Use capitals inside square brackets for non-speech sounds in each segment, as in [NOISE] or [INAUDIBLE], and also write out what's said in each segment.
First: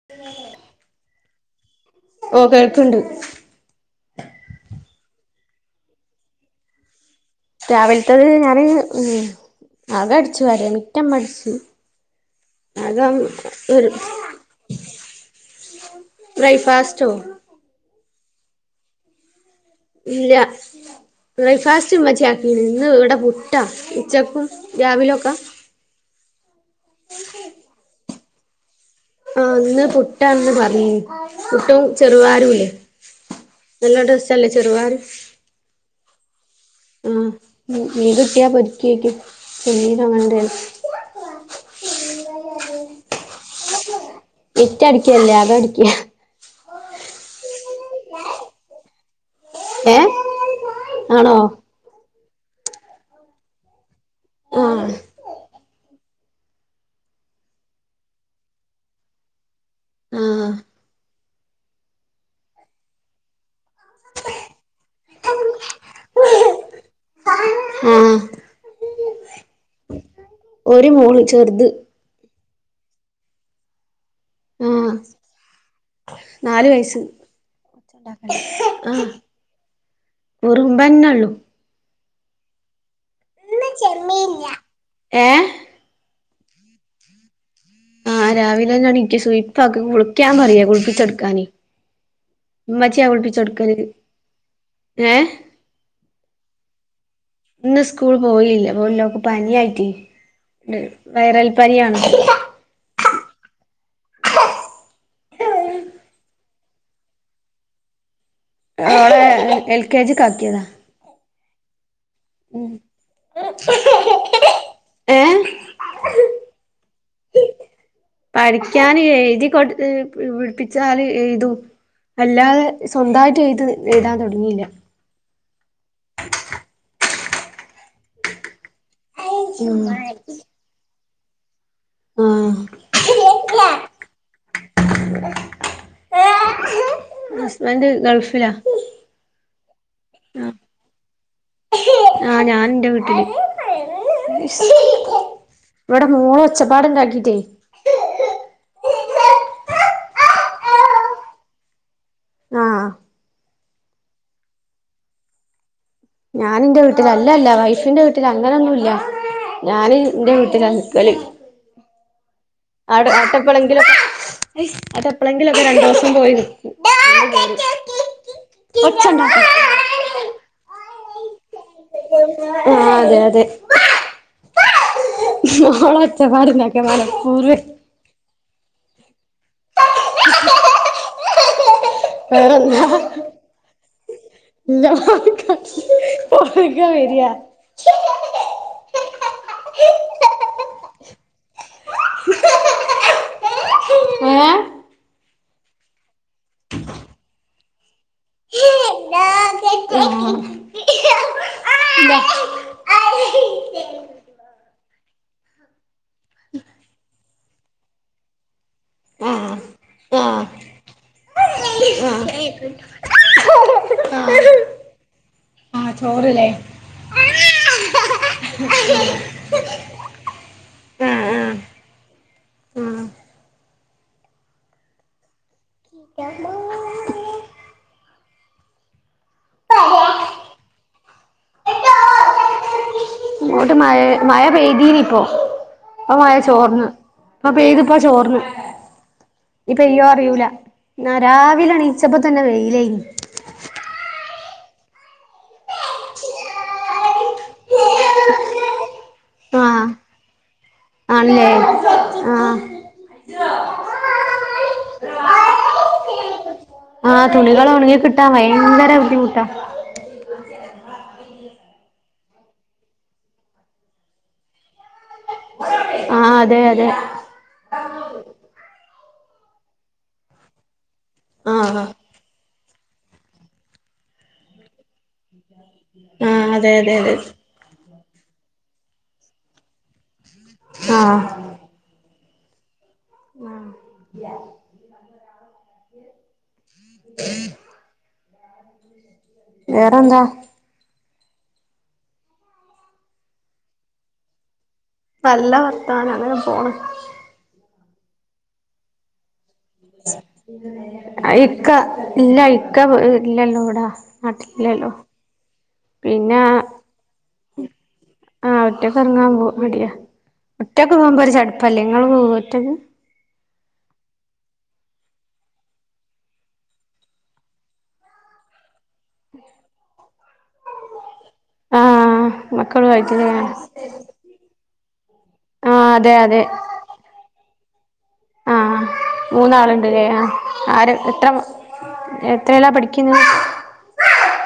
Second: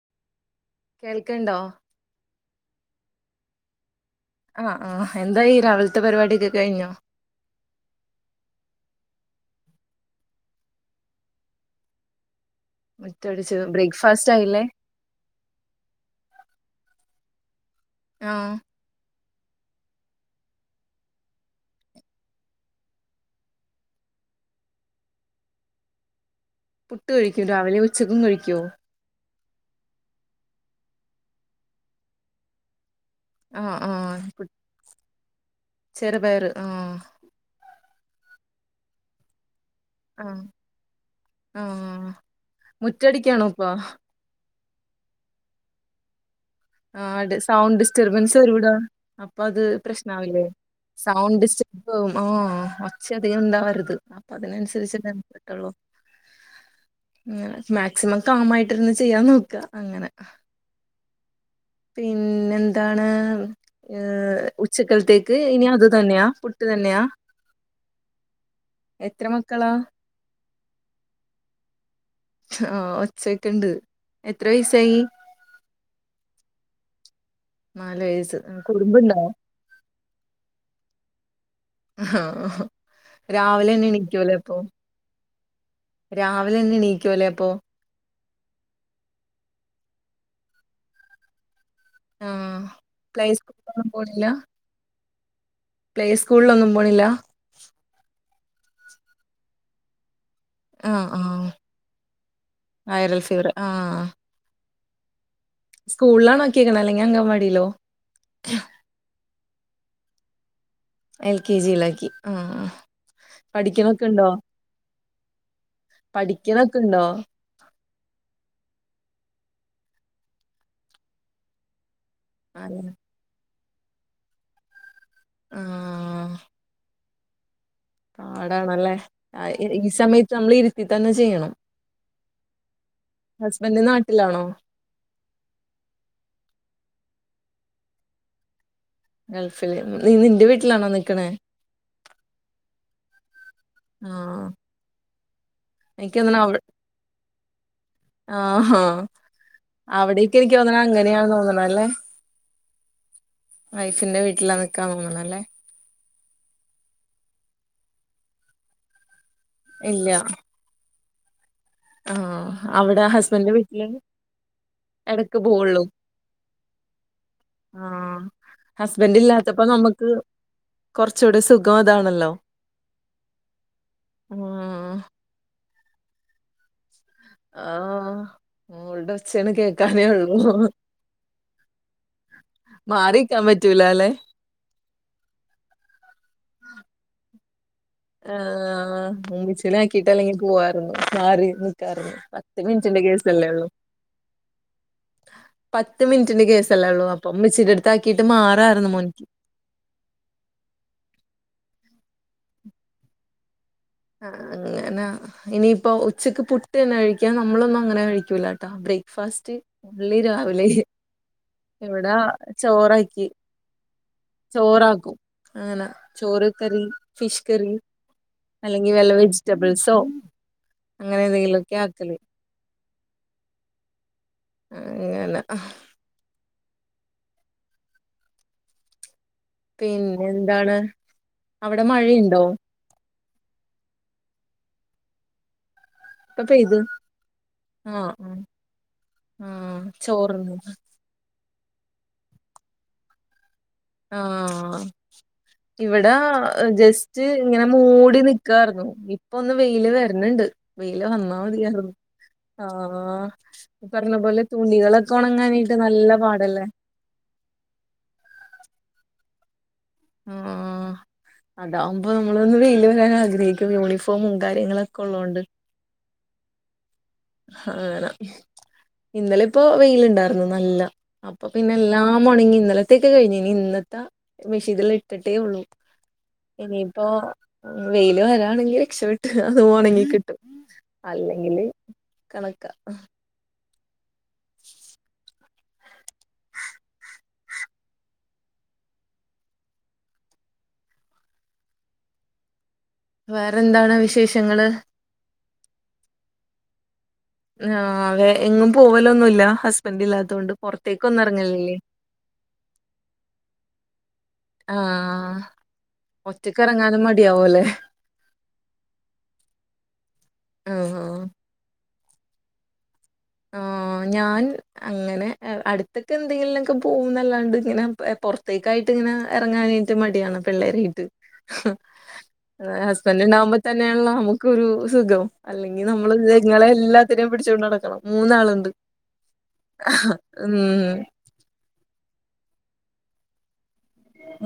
[UNINTELLIGIBLE] കേൾക്ക്ണ്ടോ ഓ കേൾക്ക്ണ്ട് ആഹ് ആഹ് എന്തായി ഈ രാവിലത്തെ പരിപാടൊക്കെ കഴിഞ്ഞോ രാവിലത്തത് ഞാന് അകം അടിച്ചു വരി മിറ്റംമ്മഅടിച്ചു അകം മുറ്റടിച്ച് ബ്രേക്ക്ഫാസ്റ്റ് ആയില്ലേ [UNINTELLIGIBLE] ബ്രൈക്ഫാസ്റ്റ്റ്റോ ആഹ് ഇല്ല ബ്രേക്ക് ഫാസ്റ്റ് മ്മച്ചിയാക്കിണ് ഇന്ന് ഇവിടെ പുട്ട ഉച്ചക്കും രാവിലക്കെ പുട്ട് കഴിക്കും രാവിലെ ഉച്ചക്കും കഴിക്കൊ ആഹ് ന്ന് പുട്ടാന്ന് പർഞ്ഞീനി പുട്ടും ചെറുവയറുല്ലേ ആഹ് നല്ല ആഹ് ടേസ്റ്റ് അല്ലെ ചെറുവയറ് ചെറുപയറ് ആഹ് ഉം മീൻ കിട്ടിയാ പൊരിക്കെയ്ക്കു പിന്നീം തിന്നണ്ടേ ആഹ് ആഹ് മുറ്റടിക്കാണോ പ്പൊ മുറ്റടിക്കല്ല അകടിക്ക ആഹ് ട് സൗണ്ട് ഡിസ്റ്റർബൻസ് വരുടാ അപ്പൊ അത് ഏഹ് പ്രശ്നാവില്ലേ ആണോ സൗണ്ട് ഡിസ്റ്റ പ് ഓ ഒച്ചധിക ണ്ടാവരുത് ആഹ് അപ്പതിനൻസരിച്ച്ട്ട് ടൊള്ളു ഉം മാക്സിമം കാമായിട്ടിരുന്ന് ചെയ്യാൻ നോക്ക അങ്ങനെ ആഹ് പിന്നെന്താണ് ഏ ഉച്ചക്കല്ത്തേക്ക് ഇനി അത് തന്നെയാ പുട്ട് തന്നെയാ ആഹ് എത്ര മക്കളാ? ഒരു മോള് ചെറ്ത് ആഹ് ഒച്ചേക്ക്ണ്ട് എത്ര ആഹ് വയസായി? നാല് വയസ്സ് നാല് വയസ്സ് ആഹ് കുറുമ്പുണ്ടോ കുറുമ്പെന്നൊള്ളൂ ആഹ് ഹാ ഏഹ് രാവിലെന്നെ എണീക്കുലെ അപ്പൊ ആഹ് രാവിലെന്നെ എണീക്കും സുയ്പ്പാക്കു കുളിക്കാൻ പറയാ കുളിപ്പിച്ചൊടുക്കാന് ആഹ് ഇമ്മച്ച്യാ പ്ലേ കുളിപ്പിച്ചോട്ക്കല് സ്കൂളിലൊന്നും പോണില്ല ഏഹ് പ്ലേ സ്കൂള്ലൊന്നും പോണില്ല ഇന്ന് സ്കൂൾ പോയില്ല പോയില്ല ഓക്ക് പന്യായിറ്റെ ത് ആഹ് ആഹ് വൈറൽ പനിയാണ് വൈറൽ ഫീവറ് ആഹ് സ്കൂള്ലാണോ ആക്കീക്ക്ണെ അല്ലെങ്കി അങ്ങൻവാടീലോ ഓളെ ഉം എൽകെജിക്കാക്കിയതാ എൽ കെ ജിയിലാക്കി ആഹ് ഉം പഠിക്കണൊക്കെണ്ടോ ഏഹ് പഠിക്കണൊക്കെണ്ടോ? പഠിക്കാന് എഴ്തി കൊട് ഏ പ് പിടിപ്പിച്ചാല് എഴുതും അല്ലാതെ അതെ സ്വന്തായിട്ട് എഴ്ത് എഴ്താൻ തൊടങ്ങീല്ല ആഹ് പാടാണല്ലേ എ ഈ സമയത്ത് നമ്മള് ഇരുത്തി തന്നെ ചെയ്യണം ഹസ്ബൻ്റ് നാട്ട്ലാണോ? ഹസ്ബൻ്റ് ഗൾഫ്‌ലാ ഗൾഫില് നീ നിന്റെ വീട്ട്ലാണോ നിക്ക്ണേ ആഹ് ഞാന് ഇന്റെ വീട്ടില് ആഹ് ഇവടെ എനിക്ക് മോള് ഒച്ചപ്പാട്ണ്ടാക്കിട്ടേ ആഹ് ഹാ അവിടേക്ക് എനിക്കൊന്ന്ണെ അങ്ങനെയാണ്‌ തോന്ന്ണല്ലേ ആഹ് വൈഫിന്റെ വീട്ടിലാ നിക്കാ തോന്ന്ണല്ലേ ഞാന് ഇന്റെ വീട്ടിലാ അല്ലല്ല വൈഫിന്റെ വീട്ടില് അങ്ങനൊന്നുല്ല ഞാന് ഇല്ല ഇന്റെ വീട്ടിലാ നിക്കല് ആഹ് അവിടെ അവ്ടെ ആട്ട് ഹസ്ബൻഡന്റെ വീട്ടില് എപ്പളെങ്കിലൊക്കെ എടക്ക് അതെപ്പളെങ്കിലൊക്കെ പോവുള്ളൂ രണ്ടോസം പോയി നിക്കും നിന്ന് പോരും ഹസ്ബൻ്റ് ഇല്ലാത്തപ്പോ നമ്മക്ക് കൊറ്ച്ചൂടെ സുഖ്‌ ആഹ് അതെ അതെ ആഹ് മോള് ഓച്ചപ്പാട്ണ്ടാക്ക മനപ്പൂർവ്വെ മോള്ടെ ഒച്ചേണ് കേക്കാനേ ഒള്ളൂ വേറെന്താ പറ്റൂലല്ലെ [UNINTELLIGIBLE] ആഹ് ഉമ്മച്ചിലാക്കീട്ട് അല്ലെങ്കി പോവാര്ന്നു മാറി നിക്കാര്ന്നു പത്ത് മിനിറ്റ്ന്റെ കേസല്ലേ ഒള്ളൂ ഏഹ് പത്ത് മിനിറ്റ്ന്റെ കേസല്ലേ ഒള്ളൂ അപ്പം ഉമ്മച്ചിന്റെ അട്ത്താക്കീട്ട് മാറാരുന്നു മോന്ക്ക് ഉം ആഹ് അങ്ങന ഇനിയിപ്പോ ഉച്ചക്ക് പുട്ടെന്നെ കഴിക്കാ നമ്മളൊന്നും അങ്ങനെ കഴിക്കൂലാട്ടാ ബ്രേക്ക്ഫാസ്റ്റ് ഒള്ളി രാവിലെ ഇവിടാ ചോറാക്കി ആഹ് ചോറാക്കും അങ്ങനാ ആഹ് ചോറില്ലേ ചോറ് കറി ഫിഷ്ക്കറി അല്ലെങ്കിൽ ആഹ് വല്ല വെജിറ്റബിൾസോ അങ്ങനെ ആഹ് എന്തെങ്കിലുക്കെ ആക്കല് ആഹ് അങ്ങന [UNINTELLIGIBLE] പിന്നെന്താണ് അവിടെ മഴയുണ്ടോ ഇവടെ മഴ മഴ പെയ്തീനി ഇപ്പോ ഇപ്പ മഴ ഇപ്പൊ പെയ്ത് ചോർന്ന് പ്പ പെയ്ത് പ്പോ ചോർന്ന് ഇനി ഉം പെയ്യോ അറിയൂല ചോർന്ന് ന്നാ രാവിലെ ണീച്ചപ്പോ തന്നെ വെയിലേനി ആഹ് ഇവിടാ ജസ്റ്റ് ഇങ്ങന മൂടി നിക്കാർന്നു ഇപ്പോ ഒന്ന് ആഹ് വെയില് വര്ണ് ണ്ട് വെയില് വന്നാ ആണല്ലേ മതിയായിരുന്നു ആഹ് ആഹ് ഈ പറഞ്ഞ പോലെ തുണികളൊക്കെ ഉണങ്ങാനായിട്ട് നല്ല പാടല്ലേ ആഹ് തുണികള് ഒണങ്ങി കിട്ടാൻ ഭയങ്കര ബുദ്ധിമുട്ടാ ആഹ് [UNINTELLIGIBLE] അതാവുമ്പോ നമ്മളൊന്ന് വെയില് വരാൻ ആഗ്രഹിക്കും യൂണിഫോമും കാര്യങ്ങളൊക്കെ ഉള്ളോണ്ട് ആഹ് അതെ അതെ അങ്ങന ഇന്നലെ ഇപ്പോ വെയില് ഇണ്ടായിരുന്നു നല്ല അപ്പൊ പിന്നെ ആഹ് എല്ലാം മോണങ്ങി ഇന്നലത്തൊക്കെ കഴിഞ്ഞ് ഇനി ഇന്നത്ത മിഷ്യയത്തില് ഇ ഇട്ട്ട്ടേ ഉള്ളൂ ആഹ് അതെ അതെ ഇനിയിപ്പോ അതെ വെയില് വരാണെങ്കി രക്ഷപെട്ടു അത് ഒണങ്ങികിട്ടും ആഹ് അല്ലെങ്കില് കണക്കാ ആഹ് ഉ [UNINTELLIGIBLE] വേറെന്താ വേറെന്താണ് വിശേഷങ്ങള് നല്ല വർത്താനം അങ്ങനെ പോണ് ആഹ് അതെ എങ്ങും പോവലോന്നുല്ലാ ഇക്ക ഇല്ല ഇക്ക ഇല്ലല്ലോ വ്ടാ ആഹ് പിന്നെ ഒറ്റക്ക് എറങ്ങാനും മടിയാവോലെ ആഹ് ഒറ്റക്ക് എറങ്ങാൻ പോ മടിയാ ഒറ്റക് ആഹ് പോമ്പോ ഒരു ചടപ്പല്ലെ ങ്ങൾ പോകോ ഒറ്റക്ക് ആഹ് ഞാൻ അങ്ങനെ അട്ത്ത്ക്ക് എന്തെങ്കിലിനോക്കെ പോകുന്നല്ലാണ്ട് ഇങ്ങനെ പുറത്തേക്കായി ട്ട്ങ്ങന എറങ്ങാനായിട്ട് മടിയാണ് പിള്ളേരേയിട്ട് ആഹ് അഹ് ഹസ്ബൻഡ് മക്കളുമായിട്ടില്ലേ ഉണ്ടാകുമ്പ തന്നെയാണല്ലോ നമുക്കൊരു സുഖം അല്ലെങ്കിൽ ആഹ് അതെ നമ്മള് അതെ ങ്ങളെ എല്ലാം തിരം പിടിച്ചോണ്ട് നടക്കണം ആഹ് മൂന്നാളുണ്ട് ആഹ് മൂന്നാള്ണ്ട്ലെ ആഹ് ഉം ആര എത്ര എത്രയിലാ പഠിക്കിന്നെ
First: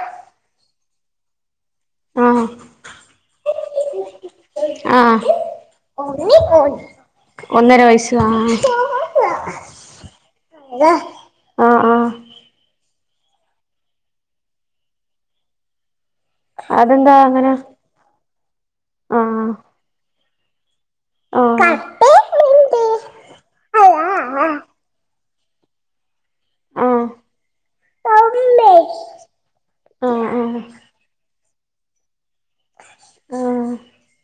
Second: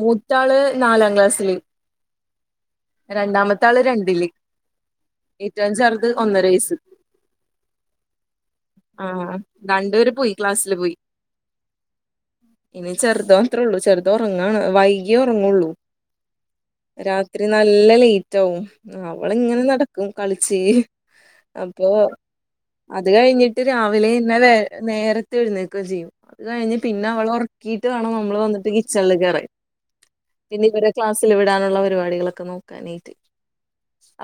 മൂത്താള് നാലാം ക്ലാസ്സില് ആഹ് രണ്ടാമത്താള് രണ്ടില്. ആഹ് ഏറ്റവും ചെറുത് ഒന്നര വയസ്സ് ഒന്നര വയസ്സ് ആഹ് ആഹ് രണ്ടുപേര് പോയി ക്ലാസ്സില് പോയി ആഹ് ആഹ് ആഹ് ഇനി ചെർത് മാത്രയൊള്ളൂ ചെർതൊർങ്ങാണ് വൈകിയേ ഒർങ്ങോള്ളൂ. അതെന്താ അങ്ങനെ? നല്ല ലേറ്റാവും അവള് ആഹ് ഇങ്ങനെ നടക്കും കളിച്ച് ആഹ് ആഹ് ആഹ് അപ്പൊ അത് കഴിഞ്ഞിട്ട് ആഹ് രാവിലെ ഇന്ന് വെ നേരത് ത്തെ എഴുന്നേക്കചെയ്യും അത് കഴിഞ്ഞ് ആഹ് പിന്നെ അവളൊർ ക്കീട്ട് വാണം ആഹ് ന്നമ്മള് വന്ന്ട്ട് അങ്ങനെ കിച്ചൺല് കേറാൻ. പിന്നെ ഇവരെ ക്ലാസ്സിൽ വിടാനുള്ള പരിപാടികളൊക് ക്കെ നോക്കാനായ്ട്ട്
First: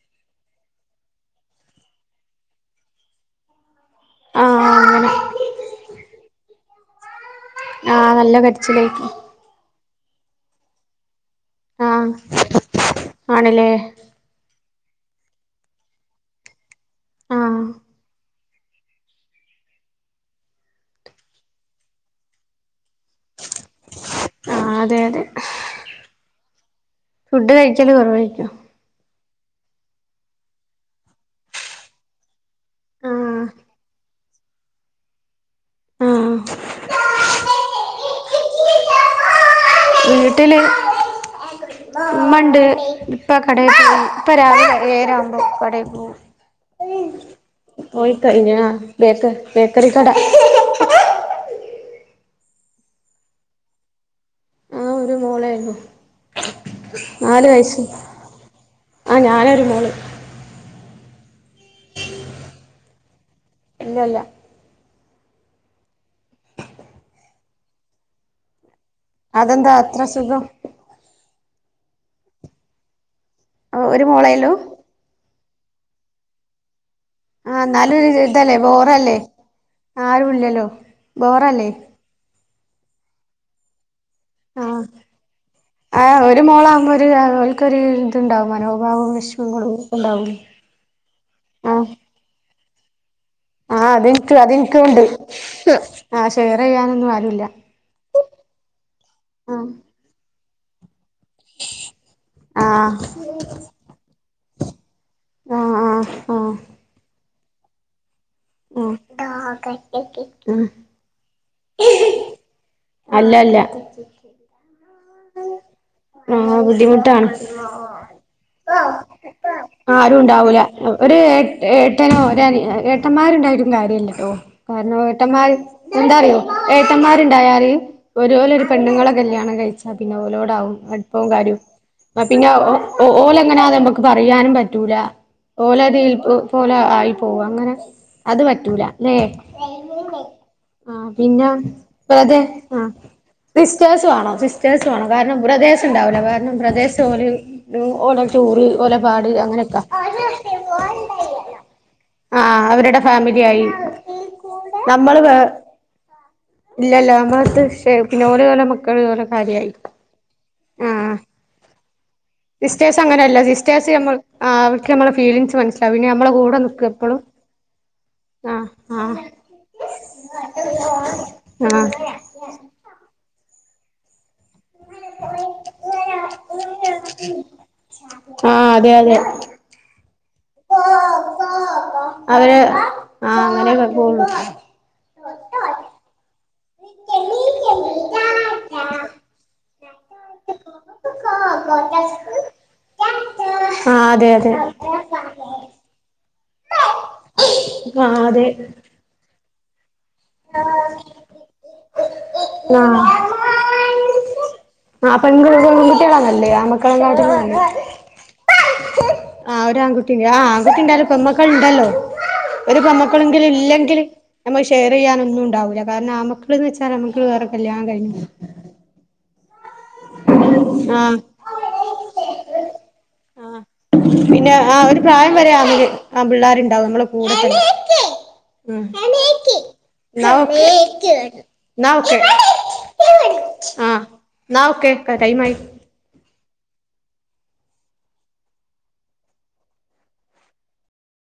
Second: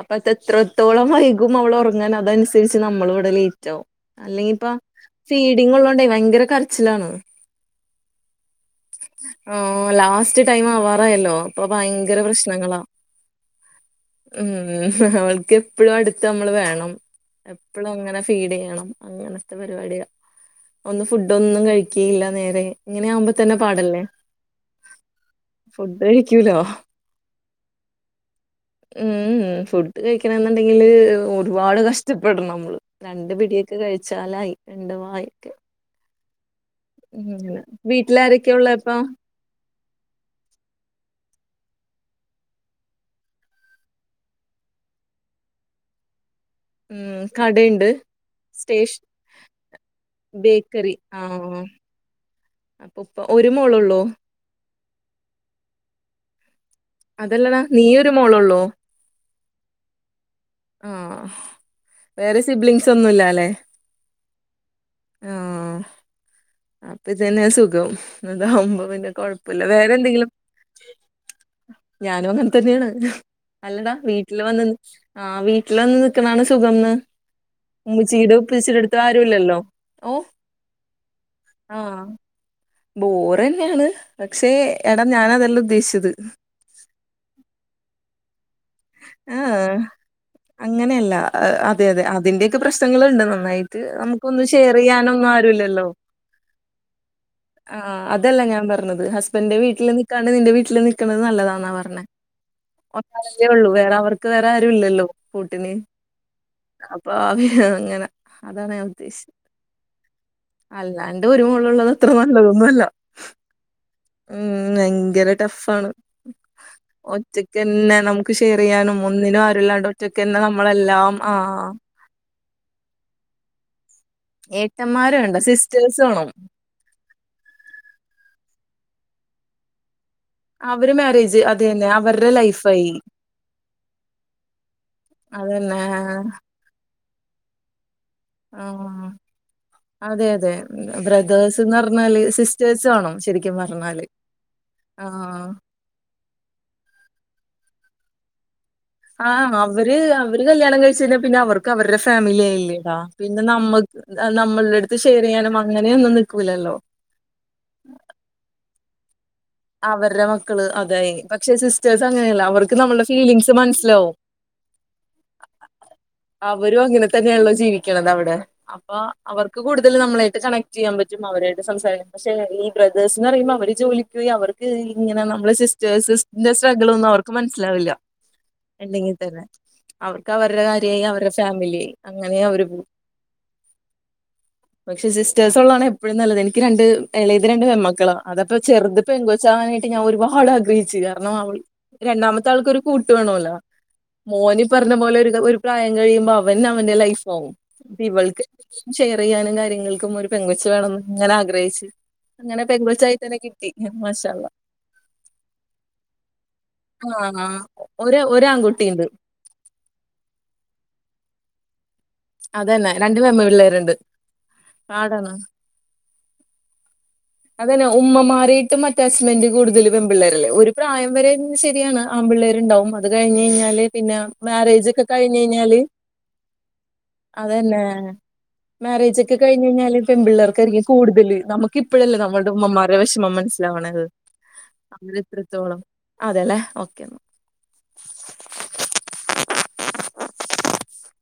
അപ്പത്തത്രത്തോളം വൈകും അവള് ഒർങ്ങാൻ അതനുസരിച്ച് ന്നമ്മളും ഇവടെ ലേയ്റ്റാവും. അല്ലെങ്കിപ്പോ ഫീഡിങ്ങ്ള്ളോണ്ടേയ് ഭയങ്കര കര്ച്ചിലാണ്. ആഹ് നല്ല കരിച്ചിലായ്ക്കും. ആഹ് ലാസ്റ്റ് ടൈം ആവാറായല്ലോ അപ്പൊ ഭയങ്കര പ്രശ്നങ്ങളാ. ആണ്ല്ലേ ഉം ഓൾക്കെപ്പഴും അടുത്ത് അമ്മള് വേണം. ആഹ് എപ്പളും അങ്ങനെ ഫീഡെയ്യണം അങ്ങനത്തെ പരിപാടിയ. ഒന്ന് ഫുഡോന്നും കഴിക്കയില്ല നേരെ ഇങ്ങനെ ആവുമ്പോ തന്നെ പാടല്ലേ. ആഹ് അതെ അതെ. ഫുഡ് കഴിക്ക്യൂലോ? ഫുഡ് കഴിക്കല് കൊറവായിരിക്കും. ഉം ഉം ഫുഡ് കഴിക്കണെന്ന്ണ്ടെങ്കില് ഒരുപാട് കഷ്ടപ്പെടണം അമ്മള്. രണ്ട് ആഹ് പിടിയൊക്കെ കഴിച്ചാലായി രണ്ട് വായൊക്കെ. ഉം അങ്ങനെ വീട്ടിലാരൊക്കെയ് ഉള്ളെ അപ്പൊ? വീട്ടില് ഇമ്മണ്ട് ഇപ്പ കടേ പോയി ഇപ്പ രാവിലെ ഏഴരാവുമ്പോ കടേ പോവും. ആഹ് ഉം കടയുണ്ട് പോയിക്കഴിഞ്ഞാ സ്റ്റേഷൻ ബേക്ക ബേക്കറി കട. ബേക്കറി ആഹ് അപ്പൊപ്പ ഒര് മോളൊള്ളൊ? ണ്ടായ്ന്നു നാല് അതല്ലടാ വയസ്സ് നീ ഒരു മോളൊള്ളൂ ആഹ് ഞാനൊരു മോള്. ആഹ് വേറെ സിബ്ലിങ്സ് ഒന്നുല്ലല്ലെ. ഇല്ലല്ല ആഹ് അപ്പതെന്നെ സുഖം അതാവുമ്പോ പിന്നെ കൊഴപ്പല്ല അതെന്താ അത്ര വേറെന്തെങ്കിലും സുഖം ഞാനും അങ്ങൻതന്നെണ് അല്ലെടാ ഒരു വീട്ടിൽ മോളേള്ളൂ വന്ന്ന്ന്. ആഹ് വീട്ടിൽ വന്ന് ന്നിക്ക്ണാണ് സുഖംന്ന്. ആ എന്നാലും ഉമ്മചീടെ ഇതല്ലേ ഉപ്പിച്ചീടെ അടുത്ത് ബോറല്ലേ ആരുല്ലല്ലോ ഓഹ് ആരുല്ലല്ലോ ബോറല്ലേ ആഹ്. ബോറെന്നെയാണ് പക്ഷേ എടാ ഞാൻ അതെല്ലാ ഉദ്ദേശിച്ചത്. മോളാവുമ്പം ത് ആഹ് ഓൽക്കൊര് ഇത്ണ്ടാവും [UNINTELLIGIBLE] എ ഏഹ് അങ്ങനെയല്ല അതെ ആഹ് അതെ അതിന്റെയൊക്കെ പ്രശ്നങ്ങളുണ്ട് നമ്മ ന്നായ്ട്ട് ആഹ് അതെനിക്ക് നമുക്കൊന്ന് അതെനിക്കും ഉണ്ട് ഷെയറെയ്യാനൊന്നും ആരുല്ലല്ലോ. ആഹ് ഷെയറെയ്യാനൊന്നും ആരുല്ല. ആഹ് അതല്ല ഞാൻ പറഞ്ഞത് ഹസ്ബന്റെ ആഹ് വീട്ടില്ന്നിക്കാണ്ട് ന്നിന്റെ വീട്ടില് നിക് ക്ക്ണത് ന്നല്ലതാന്നാ പർണേ ആഹ് ഒരാളല്ലെ ഒള്ളൂ വേറെ അവർക്ക് വേറെ ആരുല്ലല്ലോ. കൂട്ടിന് ആഹ് ആഹ് അപ്പൊ അവര് ഇങ്ങനെ ഉം ഉം അന്റെ ഒരുമോള് ള്ളത് ഇത്ര നല്ലതൊന്നു അല്ല. അല്ല അല്ല ഉം ഭയങ്കര ടഫാണ് ആഹ് ബുദ്ധിമു ട്ടാണ് ഒറ്റക്കന്നെ നമുക്ക് ഷെയർ ചെയ്യാനും ഒന്നിനും ആരുല്ലാണ്ട് ആരും ഒറ്റക്കന്നെ ഉണ്ടാവുല്ല നമ്മളെല്ലാം ഒരു ആ എട്ട് ട്ടനോ ഒര് അനിയ ഏട്ടന്മാരുണ്ടായിട്ടും കാര്യല്ലല്ലോ കാരണം വേണ്ട ഏട്ടന്മാര് സിസ്റ്റേഴ്സ് വേണം എന്താറിയോ ഏട്ടന്മാരുണ്ടായാല് ഒര് ഓലൊരു പെണ്ണുങ്ങളെ കല്യാണം കഴിച്ചാ പിന്നെ ഓലോ ടാവും അവര് അടുപവും മാരേജ് കാര്യവും അത് തന്നെ അവരുടെ പിന്നെ ലൈഫായി ഓല് എങ്ങന നമുക്ക് പറയാനും പറ്റൂല അതന്നെ ഓലതിൽ പോലെ ആയി പോവും അങ്ങനെ അത് ആ പറ്റൂല ല്ലേ അതെ അതെ ആഹ് പിന്നെ ബ്രദേഴ്സ്ന്ന് പറഞ്ഞാല് വതെ ആ സിസ്റ്റേഴ്സ് വേണം ശരിക്കും സിസ്റ്റെസ് പറഞ്ഞാല് വാണം സിസ് സ്റ്റേഴ്സ് വാണം കാരണം ആ ബ്രദേഴ്സ് ഉണ്ടാവില്ല കാരണം ബ്രദേഴ്സ് ഓല് ഓലെ ചോറ് ഓലെ പാട് ആഹ് അങ്ങനെയൊക്ക അവര് അവര് കല്യാണം കഴിച്ച് കഴിഞ്ഞാ പിന്നെ അവർക്ക് അവരുടെ ആ ഫാമിലി ആയില്ലേടാ അവരുടെ പിന്നെ ഫാമിലി ആയി നമ്മക്ക് നമ്മളുടെ അടുത്ത് നമ്മള് ഷെയർ വ ചെയ്യാനും അങ്ങനെയൊന്നും നിക്കൂലല്ലോ ഇല്ലല്ല നമ്മളെത്ത് ഷെ പിന്നെഓരോലെ മക്കൾ ഓല കാര്യായി അവരുടെ മക്കള് അതായി ആഹ് പക്ഷെ സിസ് സ്റ്റർസ് അങ്ങനല്ല അവർക്ക് സിസ്റ്റേഴ്സ് നമ്മളെ അങ്ങനെയല്ല ഫിലിംഗ്സ് സിസ്റ്റേഴ്സ് മനസ്സിലാവും നമ്മൾ ആഹ് അവർക്ക് നമ്മളെ ഫീലിംഗ്സ് മനസ്സിലാവും പിന്നെ നമ്മളെ കൂടെ അവരും നിക്കും എപ്പളും അങ്ങനെതൻ ല്ല ജീവിക്കണുന്നത് അവിടെ ആഹ് അപ്പൊ ആഹ് അവർക്ക് കൂടുതൽ നമ്മളായിട്ട് കണക്ട് ചെയ്യാൻ പറ്റും അവരായിട്ട് ആഹ് സംസാരിക്കാൻ പ ഈ ബ്രദേേഴ്സ്ന്ന് പറയുമ്പോ അവര് ജോലിക് പോയി അവർ ക്ക് ഇങ്ങനെ നമ്മള സിസ്റ്റേഴ്സിൻ്റെ സ്ട്രഗിൾ ഒന്നും അവർക്ക് മനസ്സിലാവില്ല ആഹ് അതെ അല്ലെങ്കിൽ അതെ തന്നെ അവർക്ക് അവരുടെ കാര്യായി അവരുടെ ഫാമിലിയായി അവര് ആഹ് അങ്ങനെ പോള്ളു പക്ഷെ സിസ്റ്റേഴ്സ് ഉള്ളതാണ് എപ്പോഴും നല്ലത് എനിക്ക് രണ്ട് എളേത് രണ്ട് പേമക്കളാ അതപ്പോ ചെറുത് പെൺകോച്ചാവാനായിട്ട് ഞാൻ ഒരുപാട് ആഗ്രഹിച്ചു കാരണം അവ രണ്ടാമത്തെ ആൾക്കൊരു കൂട്ട്ണ വേണോല്ലോ ആ അതെ അതെ മോൻ ഈ പറഞ്ഞ പോലെ ഒരു ഒരു പ്രായം കഴിയുമ്പോ അവൻ അവന്റെ ലൈഫ് ആവും ഇപ്പ ആ ഇവൾക്ക് അതെ എന്തെങ്കിലും ഷെയർ ചെയ്യാനും കാര്യങ്ങൾക്കും ഒരു പെങ്കൊച് വേണംങ്ങന ആഗ്രഹിച്ച് അങ്ങനെ പെങ്കൊച്ചായി തന്നെ കിട്ടി മാഷാ അള്ളാ ആഹ് പെൺകുട്ടിള നല്ലത് ആൺമക്കളെ കാട്ടി നല്ലത് ഒര ഒരു ആൺകുട്ടിയുണ്ട് ആഹ് ഒരു ആൺകുട്ടിണ്ട് ആഹ് ആൺകുട്ടി ഉണ്ടാലും പെമ്മക്കളുണ്ടല്ലോ ഒരു അതന്നെ രണ്ട് പെൺമക്കളെങ്കിലും പെൺപിള്ളേരുണ്ട് ഇല്ലെങ്കിൽ നമ്മക്ക് ഷെയർ പാടാണ് ചെയ്യാനൊന്നും ഉണ്ടാവൂല്ല കാരണം ആൺമക്ക മക്കൾ വച്ചാൽ അതന്നെ ഉമ്മമാരെറ്റും അറ്റാച്ച്മെന്റ് കൂടുതലും വെപിള്ളേരല്ലേ ഒരു പ്രായം വരെ ശരിയാണ് ആ ആപിള്ളേർണ്ടാവും അത് കഴിഞ് ആഹ് കഴിഞ്ഞാല് പിന്നെ ആ മാരേജ് ഒരു ഒക്കെ പ്രായം കഴിഞ് വരെ കഴിഞ്ഞാല് ആമില് ആ പിള്ളേരുണ്ടാവും നമ്മളെ കൂടെ തന്നെ അതന്നെ ഉം മാര്യേജ് ഒക്കെ കഴിഞ് കഴിഞ്ഞാല് പെ ന്നാ പിള്ളേർക്കായിരിക്കും ഓക്കെ കൂടുതല് നമുക്ക് ന്നാ ഇപ്പോഴ ഓക്കെ നമ്മൾടെ ഉമ്മമാരെ വിഷമം ആഹ് മനസ്സിലാവണത് ന്നാ ഓക്കെ അവര് ടൈമായി എത്രത്തോളം അതെലേ ഓക്കേ എന്നാൽ